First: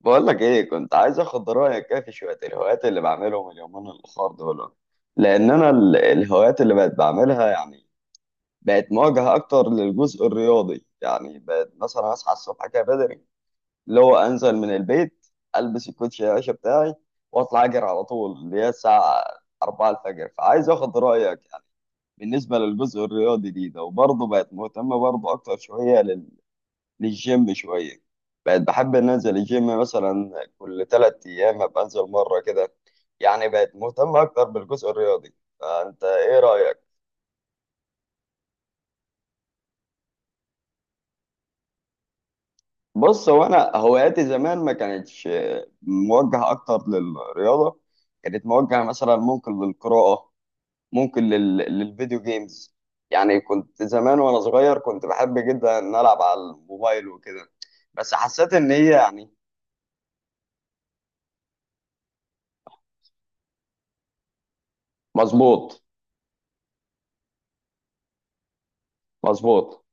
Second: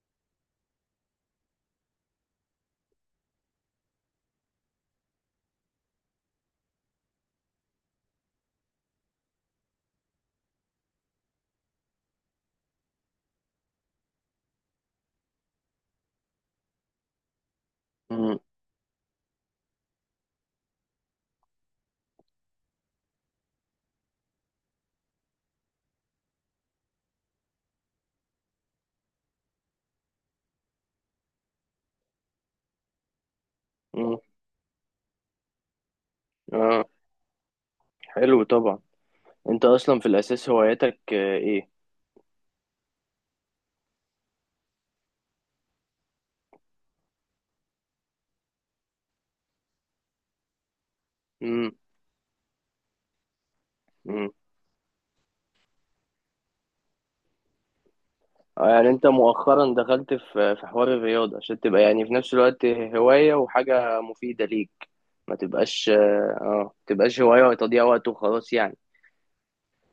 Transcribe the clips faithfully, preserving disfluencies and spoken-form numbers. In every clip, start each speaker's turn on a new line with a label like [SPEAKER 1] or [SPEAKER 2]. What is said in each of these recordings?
[SPEAKER 1] بقول لك ايه، كنت عايز اخد رايك كده في شويه الهوايات اللي بعملهم اليومين الاخر دول. لان انا ال- الهوايات اللي بقت بعملها، يعني بقت مواجهه اكتر للجزء الرياضي. يعني بقت مثلا اصحى الصبح كده بدري، اللي هو انزل من البيت، البس الكوتشي يا باشا بتاعي، واطلع اجري على طول،
[SPEAKER 2] مم.
[SPEAKER 1] اللي هي الساعه أربعة الفجر. فعايز اخد رايك يعني بالنسبه للجزء الرياضي دي. ده وبرضه بقت مهتمه برضه اكتر شويه للجيم شوية. بقيت بحب إن أنزل الجيم مثلا كل تلات أيام، أبقى أنزل مرة كده. يعني بقيت مهتم
[SPEAKER 2] مم.
[SPEAKER 1] أكتر بالجزء الرياضي، فأنت إيه رأيك؟
[SPEAKER 2] اه، حلو طبعا. انت اصلا في الاساس هواياتك آه، ايه؟
[SPEAKER 1] بص، هو أنا هواياتي زمان ما كانتش موجهة أكتر للرياضة. كانت موجهة مثلا ممكن للقراءة، ممكن لل...
[SPEAKER 2] مم.
[SPEAKER 1] للفيديو جيمز. يعني كنت زمان
[SPEAKER 2] مم.
[SPEAKER 1] وأنا صغير كنت بحب جدا إن ألعب على الموبايل وكده. بس حسيت
[SPEAKER 2] آه،
[SPEAKER 1] إن
[SPEAKER 2] يعني
[SPEAKER 1] هي
[SPEAKER 2] انت
[SPEAKER 1] يعني.
[SPEAKER 2] مؤخرا دخلت في في حوار الرياضة عشان تبقى يعني في نفس الوقت هواية وحاجة مفيدة ليك. ما
[SPEAKER 1] مظبوط.
[SPEAKER 2] تبقاش اه آه، تبقاش هواية وتضييع وقت وخلاص يعني.
[SPEAKER 1] مظبوط.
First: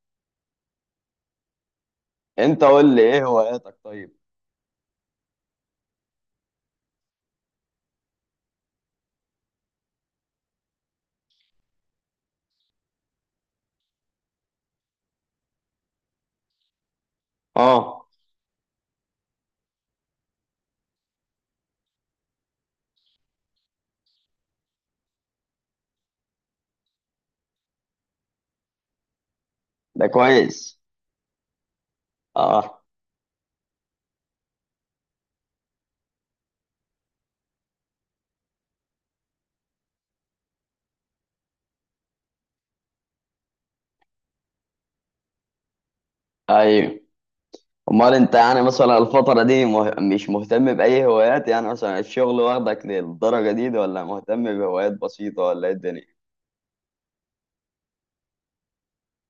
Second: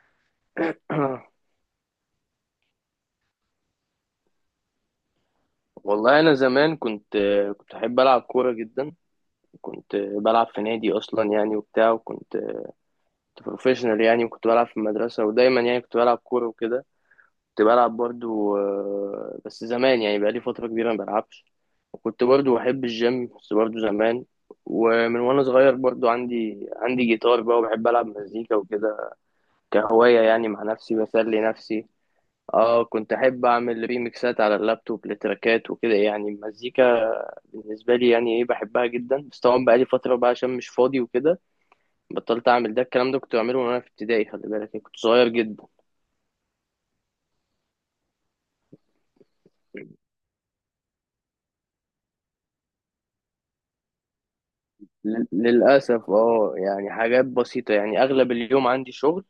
[SPEAKER 1] أنت قول لي إيه هواياتك، طيب؟
[SPEAKER 2] والله انا زمان كنت آه، كنت احب العب كورة جدا. كنت آه، بلعب في نادي اصلا يعني وبتاع، وكنت بروفيشنال يعني، وكنت بلعب في المدرسة ودايما يعني كنت بلعب كورة وكده. كنت بلعب
[SPEAKER 1] اه.
[SPEAKER 2] برضو آه، بس زمان يعني بقالي فترة كبيرة ما بلعبش. وكنت برضو بحب الجيم بس برضو زمان. ومن وانا صغير برضو عندي عندي جيتار بقى وبحب العب مزيكا وكده
[SPEAKER 1] ده
[SPEAKER 2] كهواية يعني مع
[SPEAKER 1] كويس.
[SPEAKER 2] نفسي بسلي نفسي.
[SPEAKER 1] اه.
[SPEAKER 2] اه، كنت احب اعمل ريميكسات على اللابتوب لتراكات وكده، يعني المزيكا بالنسبة لي يعني ايه بحبها جدا، بس طبعا بقالي فترة بقى عشان مش فاضي وكده بطلت اعمل ده. الكلام ده كنت بعمله وانا في ابتدائي، خلي بالك يعني كنت صغير جدا.
[SPEAKER 1] ايوه. امال انت يعني مثلا الفترة دي مه... مش مهتم بأي هوايات؟ يعني مثلا الشغل واخدك للدرجة دي، ده ولا مهتم بهوايات بسيطة، ولا ايه الدنيا؟
[SPEAKER 2] للأسف اه، يعني حاجات بسيطة، يعني أغلب اليوم عندي شغل.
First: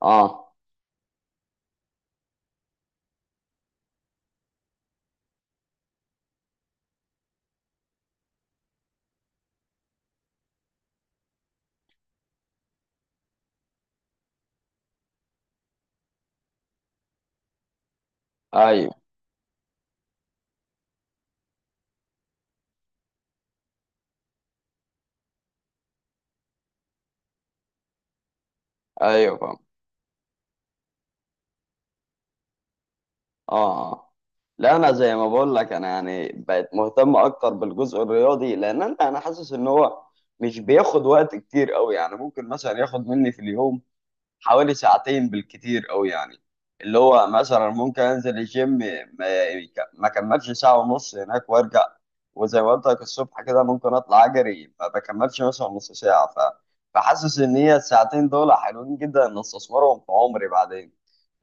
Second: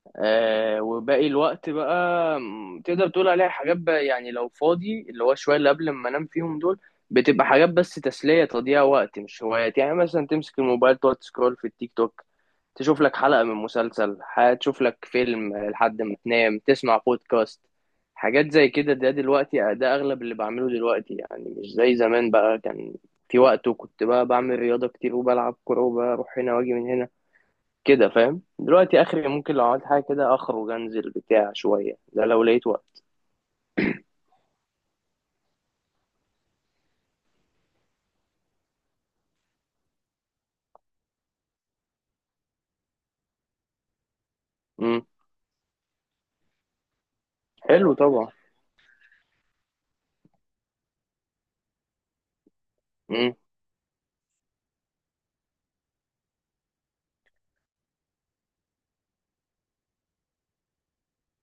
[SPEAKER 1] اه.
[SPEAKER 2] آه وباقي الوقت بقى م، تقدر تقول عليها حاجات بقى، يعني لو فاضي اللي هو شوية اللي قبل ما انام فيهم دول بتبقى حاجات بس تسلية تضييع وقت، مش هوايات. يعني مثلا تمسك الموبايل تقعد تسكرول في التيك توك، تشوف لك حلقة من مسلسل، ح- تشوف لك فيلم لحد ما تنام، تسمع بودكاست، حاجات زي كده.
[SPEAKER 1] ايوه.
[SPEAKER 2] ده دلوقتي ده أغلب اللي بعمله دلوقتي، يعني مش زي زمان بقى كان في وقت وكنت بقى بعمل رياضة كتير وبلعب كورة وبروح هنا واجي من هنا كده فاهم. دلوقتي اخري
[SPEAKER 1] ايوه
[SPEAKER 2] ممكن
[SPEAKER 1] فاهم.
[SPEAKER 2] لو عملت حاجه كده اخرج انزل بتاع شويه ده لو لقيت وقت.
[SPEAKER 1] اه. اه. لا، انا زي ما بقول لك، انا يعني بقيت مهتم اكتر بالجزء الرياضي لان انا انا حاسس ان هو مش بياخد وقت كتير قوي. يعني ممكن مثلا ياخد مني في اليوم حوالي
[SPEAKER 2] امم.
[SPEAKER 1] ساعتين بالكتير قوي يعني. اللي هو مثلا
[SPEAKER 2] حلو
[SPEAKER 1] ممكن
[SPEAKER 2] طبعا.
[SPEAKER 1] انزل الجيم ما ما كملش ساعة ونص هناك وارجع. وزي ما قلت لك
[SPEAKER 2] امم.
[SPEAKER 1] الصبح كده ممكن اطلع اجري، ما بكملش مثلا نص ساعة. ف... فحاسس ان هي الساعتين دول حلوين جدا، ان استثمرهم في عمري بعدين،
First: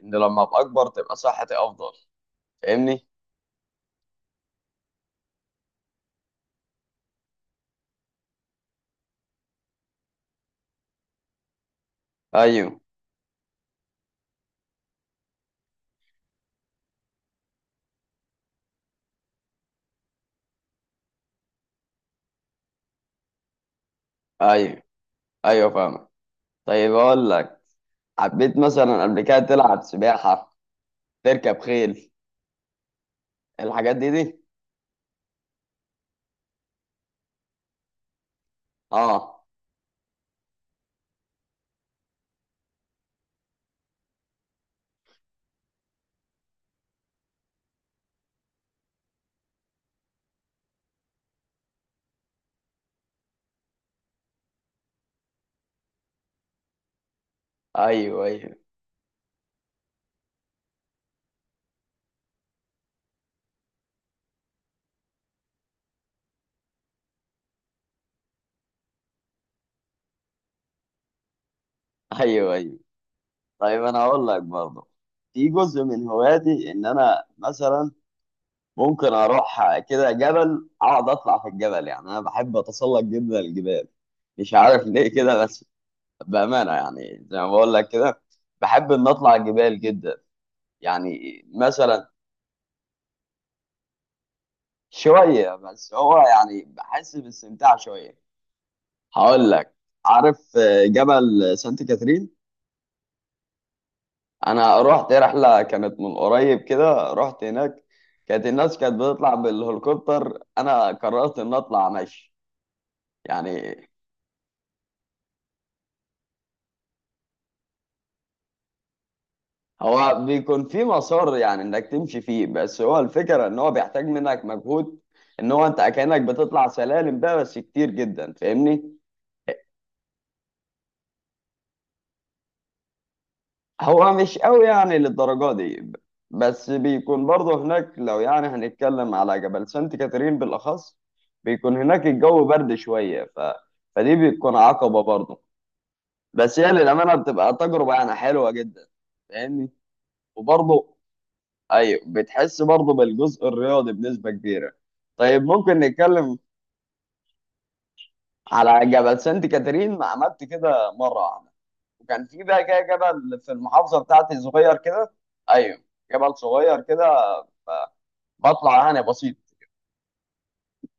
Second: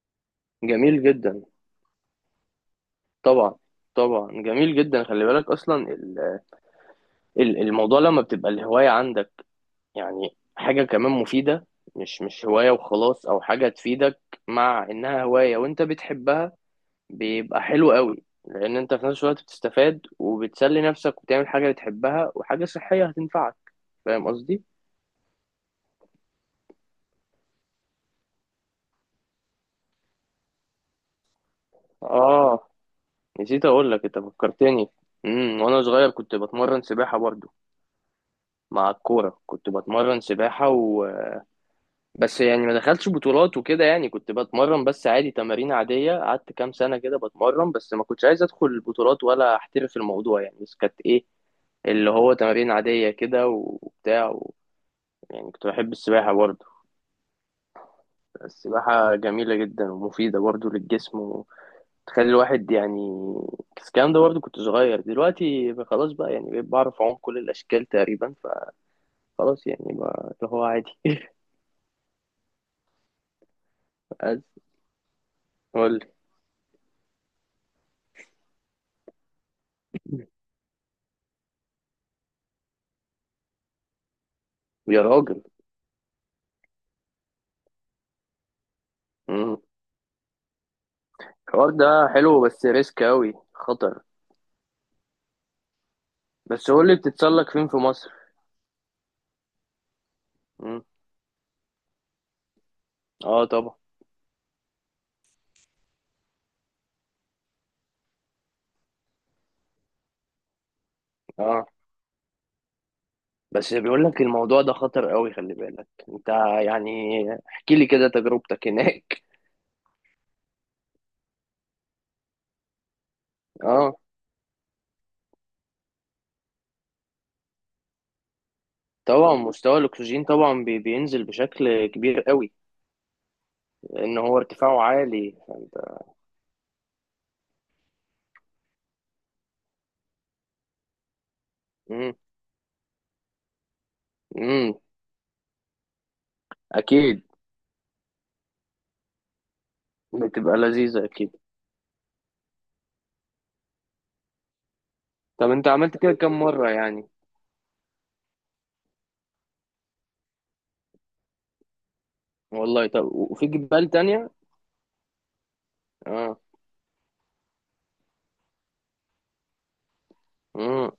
[SPEAKER 1] ان لما ابقى اكبر
[SPEAKER 2] جميل
[SPEAKER 1] تبقى
[SPEAKER 2] جدا.
[SPEAKER 1] صحتي افضل. فاهمني؟
[SPEAKER 2] طبعا. طبعا جميل جدا. خلي بالك اصلا ال- ال- الموضوع لما بتبقى الهوايه عندك يعني حاجه كمان مفيده، مش مش هوايه
[SPEAKER 1] ايوه
[SPEAKER 2] وخلاص او حاجه تفيدك. مع انها هوايه وانت بتحبها بيبقى حلو قوي، لان انت في نفس الوقت بتستفاد وبتسلي نفسك وبتعمل حاجه بتحبها وحاجه صحيه هتنفعك. فاهم قصدي؟
[SPEAKER 1] ايوه. ايوه فاهمك. طيب، اقول لك. حبيت مثلا قبل كده تلعب سباحة، تركب خيل،
[SPEAKER 2] اه، نسيت اقول
[SPEAKER 1] الحاجات
[SPEAKER 2] لك
[SPEAKER 1] دي
[SPEAKER 2] انت
[SPEAKER 1] دي
[SPEAKER 2] فكرتني. امم، وانا صغير كنت بتمرن سباحه برضو مع
[SPEAKER 1] اه.
[SPEAKER 2] الكوره. كنت بتمرن سباحه و... بس يعني ما دخلتش بطولات وكده، يعني كنت بتمرن بس عادي، تمارين عاديه قعدت كام سنه كده بتمرن، بس ما كنتش عايز ادخل بطولات ولا احترف الموضوع يعني. بس كانت ايه اللي هو تمارين عاديه كده وبتاع و... يعني كنت بحب السباحه برضو.
[SPEAKER 1] ايوه. ايوه.
[SPEAKER 2] السباحه جميله جدا ومفيده برضو للجسم، تخلي الواحد يعني. بس الكلام ده برضه كنت صغير. دلوقتي خلاص بقى يعني بقيت بعرف أعوم كل الأشكال تقريبا، فخلاص يعني بقى اللي هو عادي.
[SPEAKER 1] ايوه. ايوه. طيب، انا هقول لك
[SPEAKER 2] بس
[SPEAKER 1] برضه في جزء
[SPEAKER 2] قول لي.
[SPEAKER 1] من هواياتي ان انا مثلا ممكن اروح كده جبل، اقعد اطلع في الجبل. يعني انا بحب اتسلق جدا الجبال، مش عارف
[SPEAKER 2] يا
[SPEAKER 1] ليه
[SPEAKER 2] راجل.
[SPEAKER 1] كده بس. بامانه يعني زي ما بقول لك كده، بحب ان اطلع
[SPEAKER 2] مم.
[SPEAKER 1] الجبال جدا. يعني
[SPEAKER 2] الحوار ده
[SPEAKER 1] مثلا،
[SPEAKER 2] حلو بس ريسك أوي خطر.
[SPEAKER 1] شويه بس، هو يعني
[SPEAKER 2] بس قول لي
[SPEAKER 1] بحس
[SPEAKER 2] بتتسلق فين
[SPEAKER 1] باستمتاع
[SPEAKER 2] في مصر؟
[SPEAKER 1] شويه. هقول لك. عارف
[SPEAKER 2] مم.
[SPEAKER 1] جبل سانت كاترين؟
[SPEAKER 2] اه طبعا.
[SPEAKER 1] انا رحت رحله كانت من قريب كده، رحت هناك. كانت الناس كانت بتطلع بالهليكوبتر، انا قررت ان
[SPEAKER 2] اه،
[SPEAKER 1] اطلع مشي.
[SPEAKER 2] بس
[SPEAKER 1] يعني
[SPEAKER 2] بيقول لك الموضوع ده خطر أوي خلي بالك انت يعني. احكي لي كده تجربتك هناك.
[SPEAKER 1] هو بيكون في مسار يعني انك تمشي فيه، بس هو الفكره ان هو
[SPEAKER 2] اه
[SPEAKER 1] بيحتاج منك مجهود. ان هو انت كانك بتطلع سلالم بقى، بس كتير جدا، فاهمني.
[SPEAKER 2] طبعا، مستوى الاكسجين طبعا بي- بينزل بشكل كبير قوي
[SPEAKER 1] هو
[SPEAKER 2] لان
[SPEAKER 1] مش
[SPEAKER 2] هو
[SPEAKER 1] قوي
[SPEAKER 2] ارتفاعه
[SPEAKER 1] يعني
[SPEAKER 2] عالي.
[SPEAKER 1] للدرجة دي. بس بيكون برضه هناك، لو يعني هنتكلم على جبل سانت كاترين بالأخص، بيكون هناك
[SPEAKER 2] مم.
[SPEAKER 1] الجو برد شوية. ف... فدي بتكون
[SPEAKER 2] مم.
[SPEAKER 1] عقبة برضه. بس هي للأمانة
[SPEAKER 2] اكيد.
[SPEAKER 1] بتبقى تجربة يعني حلوة جدا. فاهمني.
[SPEAKER 2] بتبقى
[SPEAKER 1] وبرضه
[SPEAKER 2] لذيذة اكيد.
[SPEAKER 1] أيوه بتحس برضه بالجزء الرياضي بنسبة كبيرة. طيب،
[SPEAKER 2] طب انت
[SPEAKER 1] ممكن
[SPEAKER 2] عملت كده كم
[SPEAKER 1] نتكلم،
[SPEAKER 2] مرة يعني؟
[SPEAKER 1] على جبل سانت كاترين ما عملت كده مرة واحدة. وكان في بقى كده
[SPEAKER 2] والله طب
[SPEAKER 1] جبل
[SPEAKER 2] وفي
[SPEAKER 1] في
[SPEAKER 2] جبال
[SPEAKER 1] المحافظة
[SPEAKER 2] تانية؟
[SPEAKER 1] بتاعتي صغير كده. أيوه. جبل
[SPEAKER 2] اه.
[SPEAKER 1] صغير كده بطلع انا بسيط.
[SPEAKER 2] مم.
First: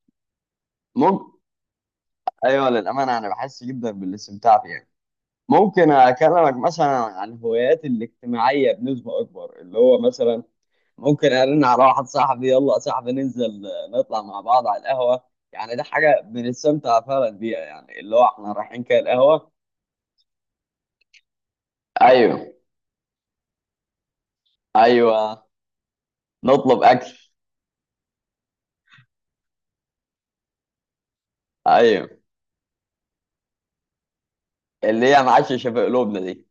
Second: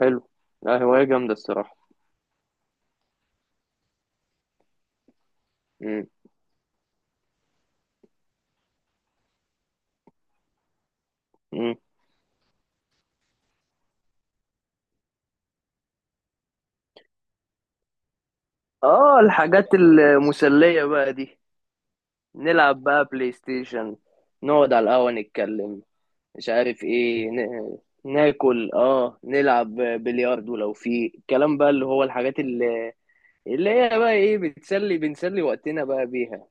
[SPEAKER 2] حلو. لا هواية
[SPEAKER 1] ممكن.
[SPEAKER 2] جامدة الصراحة.
[SPEAKER 1] ايوه للامانه انا بحس جدا بالاستمتاع فيها. ممكن
[SPEAKER 2] مم.
[SPEAKER 1] اكلمك مثلا عن هواياتي الاجتماعيه بنسبه اكبر، اللي هو مثلا ممكن ارن
[SPEAKER 2] مم.
[SPEAKER 1] على واحد صاحبي، يلا يا صاحبي ننزل، نطلع مع بعض على القهوه. يعني ده حاجه بنستمتع فعلا بيها، يعني اللي هو احنا رايحين كده
[SPEAKER 2] اه،
[SPEAKER 1] القهوه.
[SPEAKER 2] الحاجات المسلية بقى دي.
[SPEAKER 1] ايوه.
[SPEAKER 2] نلعب بقى بلاي ستيشن، نقعد على القهوة
[SPEAKER 1] ايوه،
[SPEAKER 2] نتكلم، مش
[SPEAKER 1] نطلب
[SPEAKER 2] عارف
[SPEAKER 1] اكل.
[SPEAKER 2] ايه ن... ناكل، اه نلعب بلياردو لو في الكلام بقى اللي هو
[SPEAKER 1] ايوه.
[SPEAKER 2] الحاجات اللي اللي هي بقى ايه بتسلي
[SPEAKER 1] اللي هي
[SPEAKER 2] بنسلي
[SPEAKER 1] معاش شبه
[SPEAKER 2] وقتنا بقى
[SPEAKER 1] قلوبنا دي.
[SPEAKER 2] بيها.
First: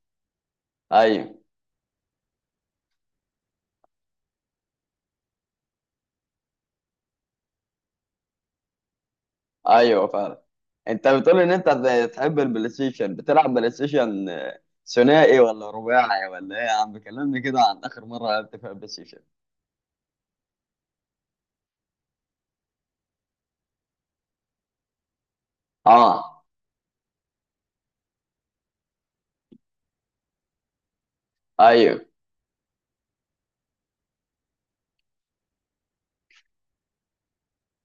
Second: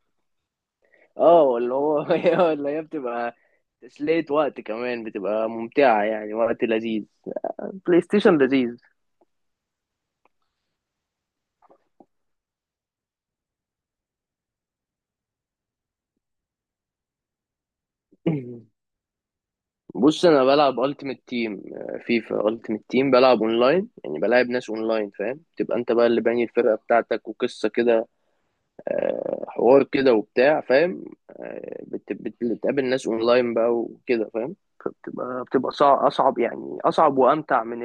[SPEAKER 1] ايوه.
[SPEAKER 2] اه اللي هو اللي هي بتبقى تسلية وقت كمان بتبقى ممتعة يعني وقت لذيذ. بلاي ستيشن لذيذ.
[SPEAKER 1] ايوه فعلا. انت بتقول ان انت بتحب البلاي ستيشن، بتلعب بلاي ستيشن آه، ثنائي ولا رباعي ولا ايه؟ يا عم كلمني كده عن اخر مره لعبت فيها بلاي ستيشن.
[SPEAKER 2] بص انا بلعب التيمت تيم، فيفا التيمت تيم، بلعب اونلاين يعني بلعب ناس اونلاين فاهم، تبقى انت بقى اللي
[SPEAKER 1] اه.
[SPEAKER 2] باني الفرقة بتاعتك وقصة كده، آه، حوار كده وبتاع فاهم، آه،
[SPEAKER 1] ايوه.
[SPEAKER 2] بت- بت- بتقابل ناس اونلاين بقى وكده فاهم. فبتبقى بتبقى صع- اصعب يعني اصعب وامتع من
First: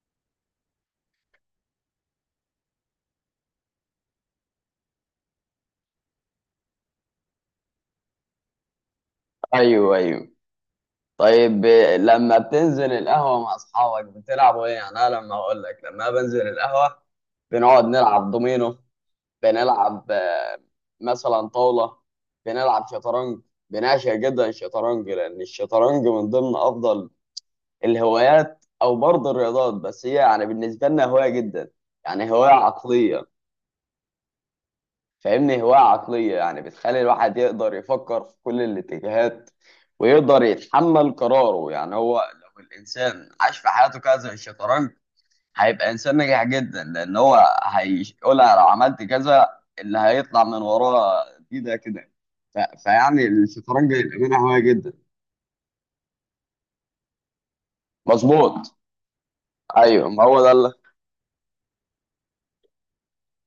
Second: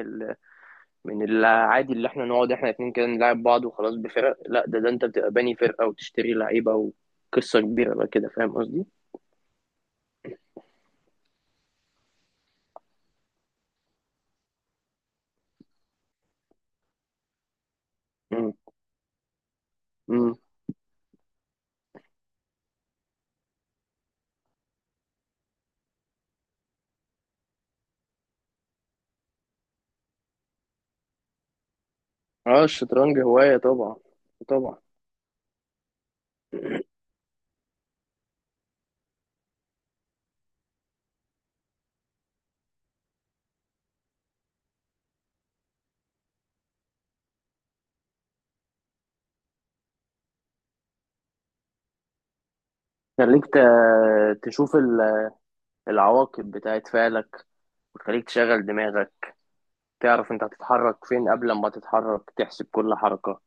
[SPEAKER 2] من العادي اللي احنا نقعد احنا اتنين كده نلعب بعض وخلاص بفرق. لا ده ده انت بتبقى باني فرقة وتشتري لعيبة وقصة كبيرة بقى كده فاهم قصدي؟
[SPEAKER 1] ايوه. ايوه. طيب، آه، لما بتنزل القهوه مع اصحابك بتلعبوا ايه؟ يعني انا لما اقول لك، لما بنزل القهوه بنقعد نلعب
[SPEAKER 2] مم.
[SPEAKER 1] دومينو، بنلعب
[SPEAKER 2] مم.
[SPEAKER 1] آه، مثلا طاوله، بنلعب شطرنج. بنعشق جدا الشطرنج، لان الشطرنج من ضمن افضل الهوايات، او برضه الرياضات، بس هي يعني بالنسبه لنا هوايه جدا، يعني هوايه
[SPEAKER 2] اه، الشطرنج
[SPEAKER 1] عقليه.
[SPEAKER 2] هواية طبعا. طبعا.
[SPEAKER 1] فاهمني، هوايه عقليه يعني بتخلي الواحد يقدر يفكر في كل الاتجاهات، ويقدر يتحمل قراره. يعني هو لو الانسان عاش في حياته كذا زي الشطرنج، هيبقى انسان ناجح جدا، لان هو هيقول أنا لو عملت كذا اللي هيطلع من وراه دي. ده كده. ف... فيعني
[SPEAKER 2] خليك
[SPEAKER 1] الشطرنج للامانه
[SPEAKER 2] ت-
[SPEAKER 1] هوايه
[SPEAKER 2] تشوف
[SPEAKER 1] جدا.
[SPEAKER 2] ال- العواقب بتاعت فعلك وتخليك تشغل
[SPEAKER 1] مظبوط.
[SPEAKER 2] دماغك.
[SPEAKER 1] ايوه ما
[SPEAKER 2] تعرف
[SPEAKER 1] هو
[SPEAKER 2] انت
[SPEAKER 1] ده.
[SPEAKER 2] هتتحرك فين قبل ما تتحرك، تحسب كل حركة.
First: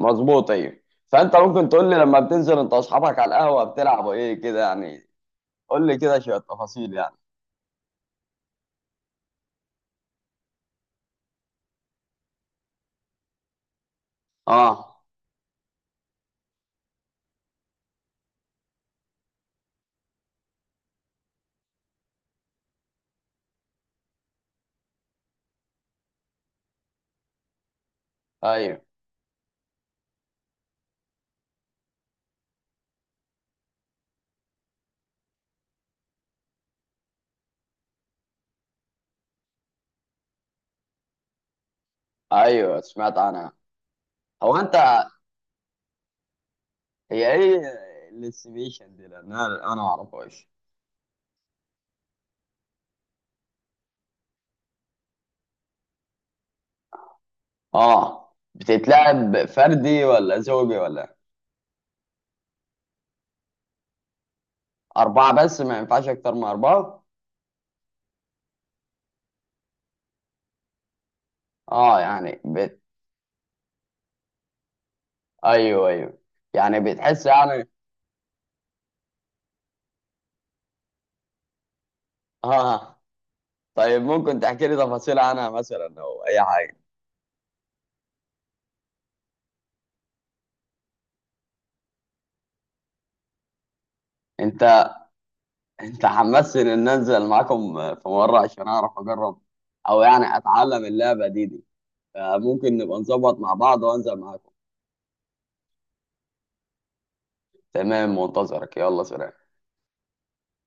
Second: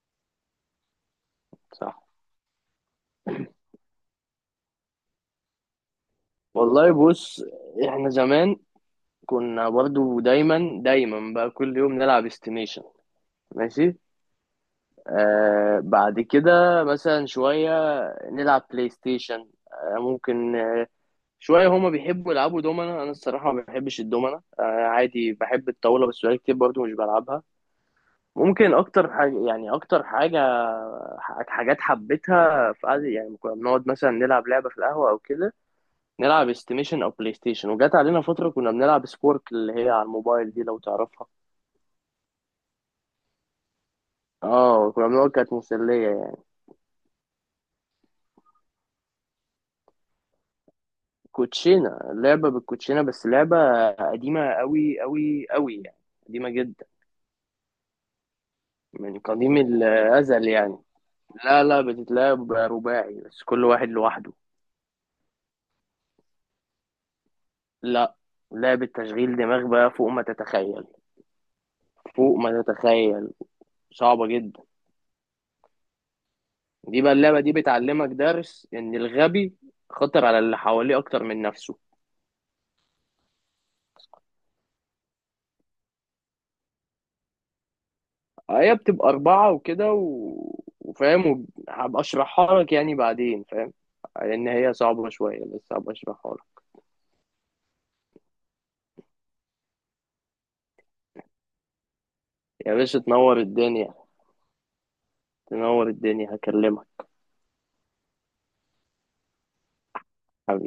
[SPEAKER 1] مظبوط. ايوه. فانت ممكن تقول لي
[SPEAKER 2] صح.
[SPEAKER 1] لما بتنزل انت واصحابك على القهوه بتلعبوا ايه كده يعني، قول لي كده شويه
[SPEAKER 2] والله
[SPEAKER 1] تفاصيل يعني.
[SPEAKER 2] بص، احنا زمان كنا برضو دايما دايما بقى كل يوم نلعب استيميشن. ماشي.
[SPEAKER 1] اه.
[SPEAKER 2] آه بعد كده مثلا شوية نلعب بلاي ستيشن، آه ممكن آه شوية هما بيحبوا يلعبوا دومنا. أنا الصراحة ما بحبش الدومنا، آه عادي بحب الطاولة بس بقالي كتير برضو مش بلعبها. ممكن
[SPEAKER 1] ايوه.
[SPEAKER 2] أكتر حاجة يعني أكتر حاجة ح- حاجات حبيتها في قعدة، يعني كنا بنقعد مثلا نلعب لعبة في القهوة أو كده، نلعب استيميشن أو بلاي ستيشن. وجات علينا فترة كنا بنلعب سبورك اللي هي على الموبايل دي لو تعرفها.
[SPEAKER 1] ايوه سمعت عنها. هو انت،
[SPEAKER 2] اه كنا بنقعد كانت مسلية يعني.
[SPEAKER 1] هي ايه الاستيميشن دي؟ لان انا أنا ما اعرفهاش.
[SPEAKER 2] كوتشينة، لعبة بالكوتشينة بس لعبة قديمة قوي قوي قوي يعني، قديمة جدا،
[SPEAKER 1] اه
[SPEAKER 2] من
[SPEAKER 1] بتتلعب
[SPEAKER 2] قديم
[SPEAKER 1] فردي ولا
[SPEAKER 2] الأزل
[SPEAKER 1] زوجي
[SPEAKER 2] يعني.
[SPEAKER 1] ولا
[SPEAKER 2] لا لا، بتتلعب رباعي بس كل واحد لوحده.
[SPEAKER 1] اربعه، بس ما ينفعش اكتر من اربعه.
[SPEAKER 2] لا، لعبة تشغيل دماغ بقى فوق ما تتخيل،
[SPEAKER 1] اه
[SPEAKER 2] فوق
[SPEAKER 1] يعني
[SPEAKER 2] ما
[SPEAKER 1] بت...
[SPEAKER 2] تتخيل، صعبة جدا.
[SPEAKER 1] ايوه. ايوه يعني
[SPEAKER 2] دي بقى
[SPEAKER 1] بتحس
[SPEAKER 2] اللعبة دي
[SPEAKER 1] يعني.
[SPEAKER 2] بتعلمك درس إن الغبي خطر على اللي حواليه أكتر من نفسه.
[SPEAKER 1] اه. طيب ممكن تحكي لي تفاصيل عنها مثلا او اي حاجه؟
[SPEAKER 2] هي بتبقى أربعة وكده و... وفاهم، وهبقى أشرحها لك يعني بعدين فاهم، لأن هي
[SPEAKER 1] انت،
[SPEAKER 2] صعبة شوية بس هبقى
[SPEAKER 1] انت
[SPEAKER 2] أشرحها لك.
[SPEAKER 1] حمسني ان انزل معاكم في مره عشان اعرف اجرب، او يعني اتعلم اللعبه دي دي.
[SPEAKER 2] يا
[SPEAKER 1] فممكن نبقى
[SPEAKER 2] باشا
[SPEAKER 1] نظبط
[SPEAKER 2] تنور
[SPEAKER 1] مع بعض
[SPEAKER 2] الدنيا.
[SPEAKER 1] وانزل معاكم.
[SPEAKER 2] تنور الدنيا، هكلمك.
[SPEAKER 1] تمام منتظرك، يلا سلام.
[SPEAKER 2] حبيبي.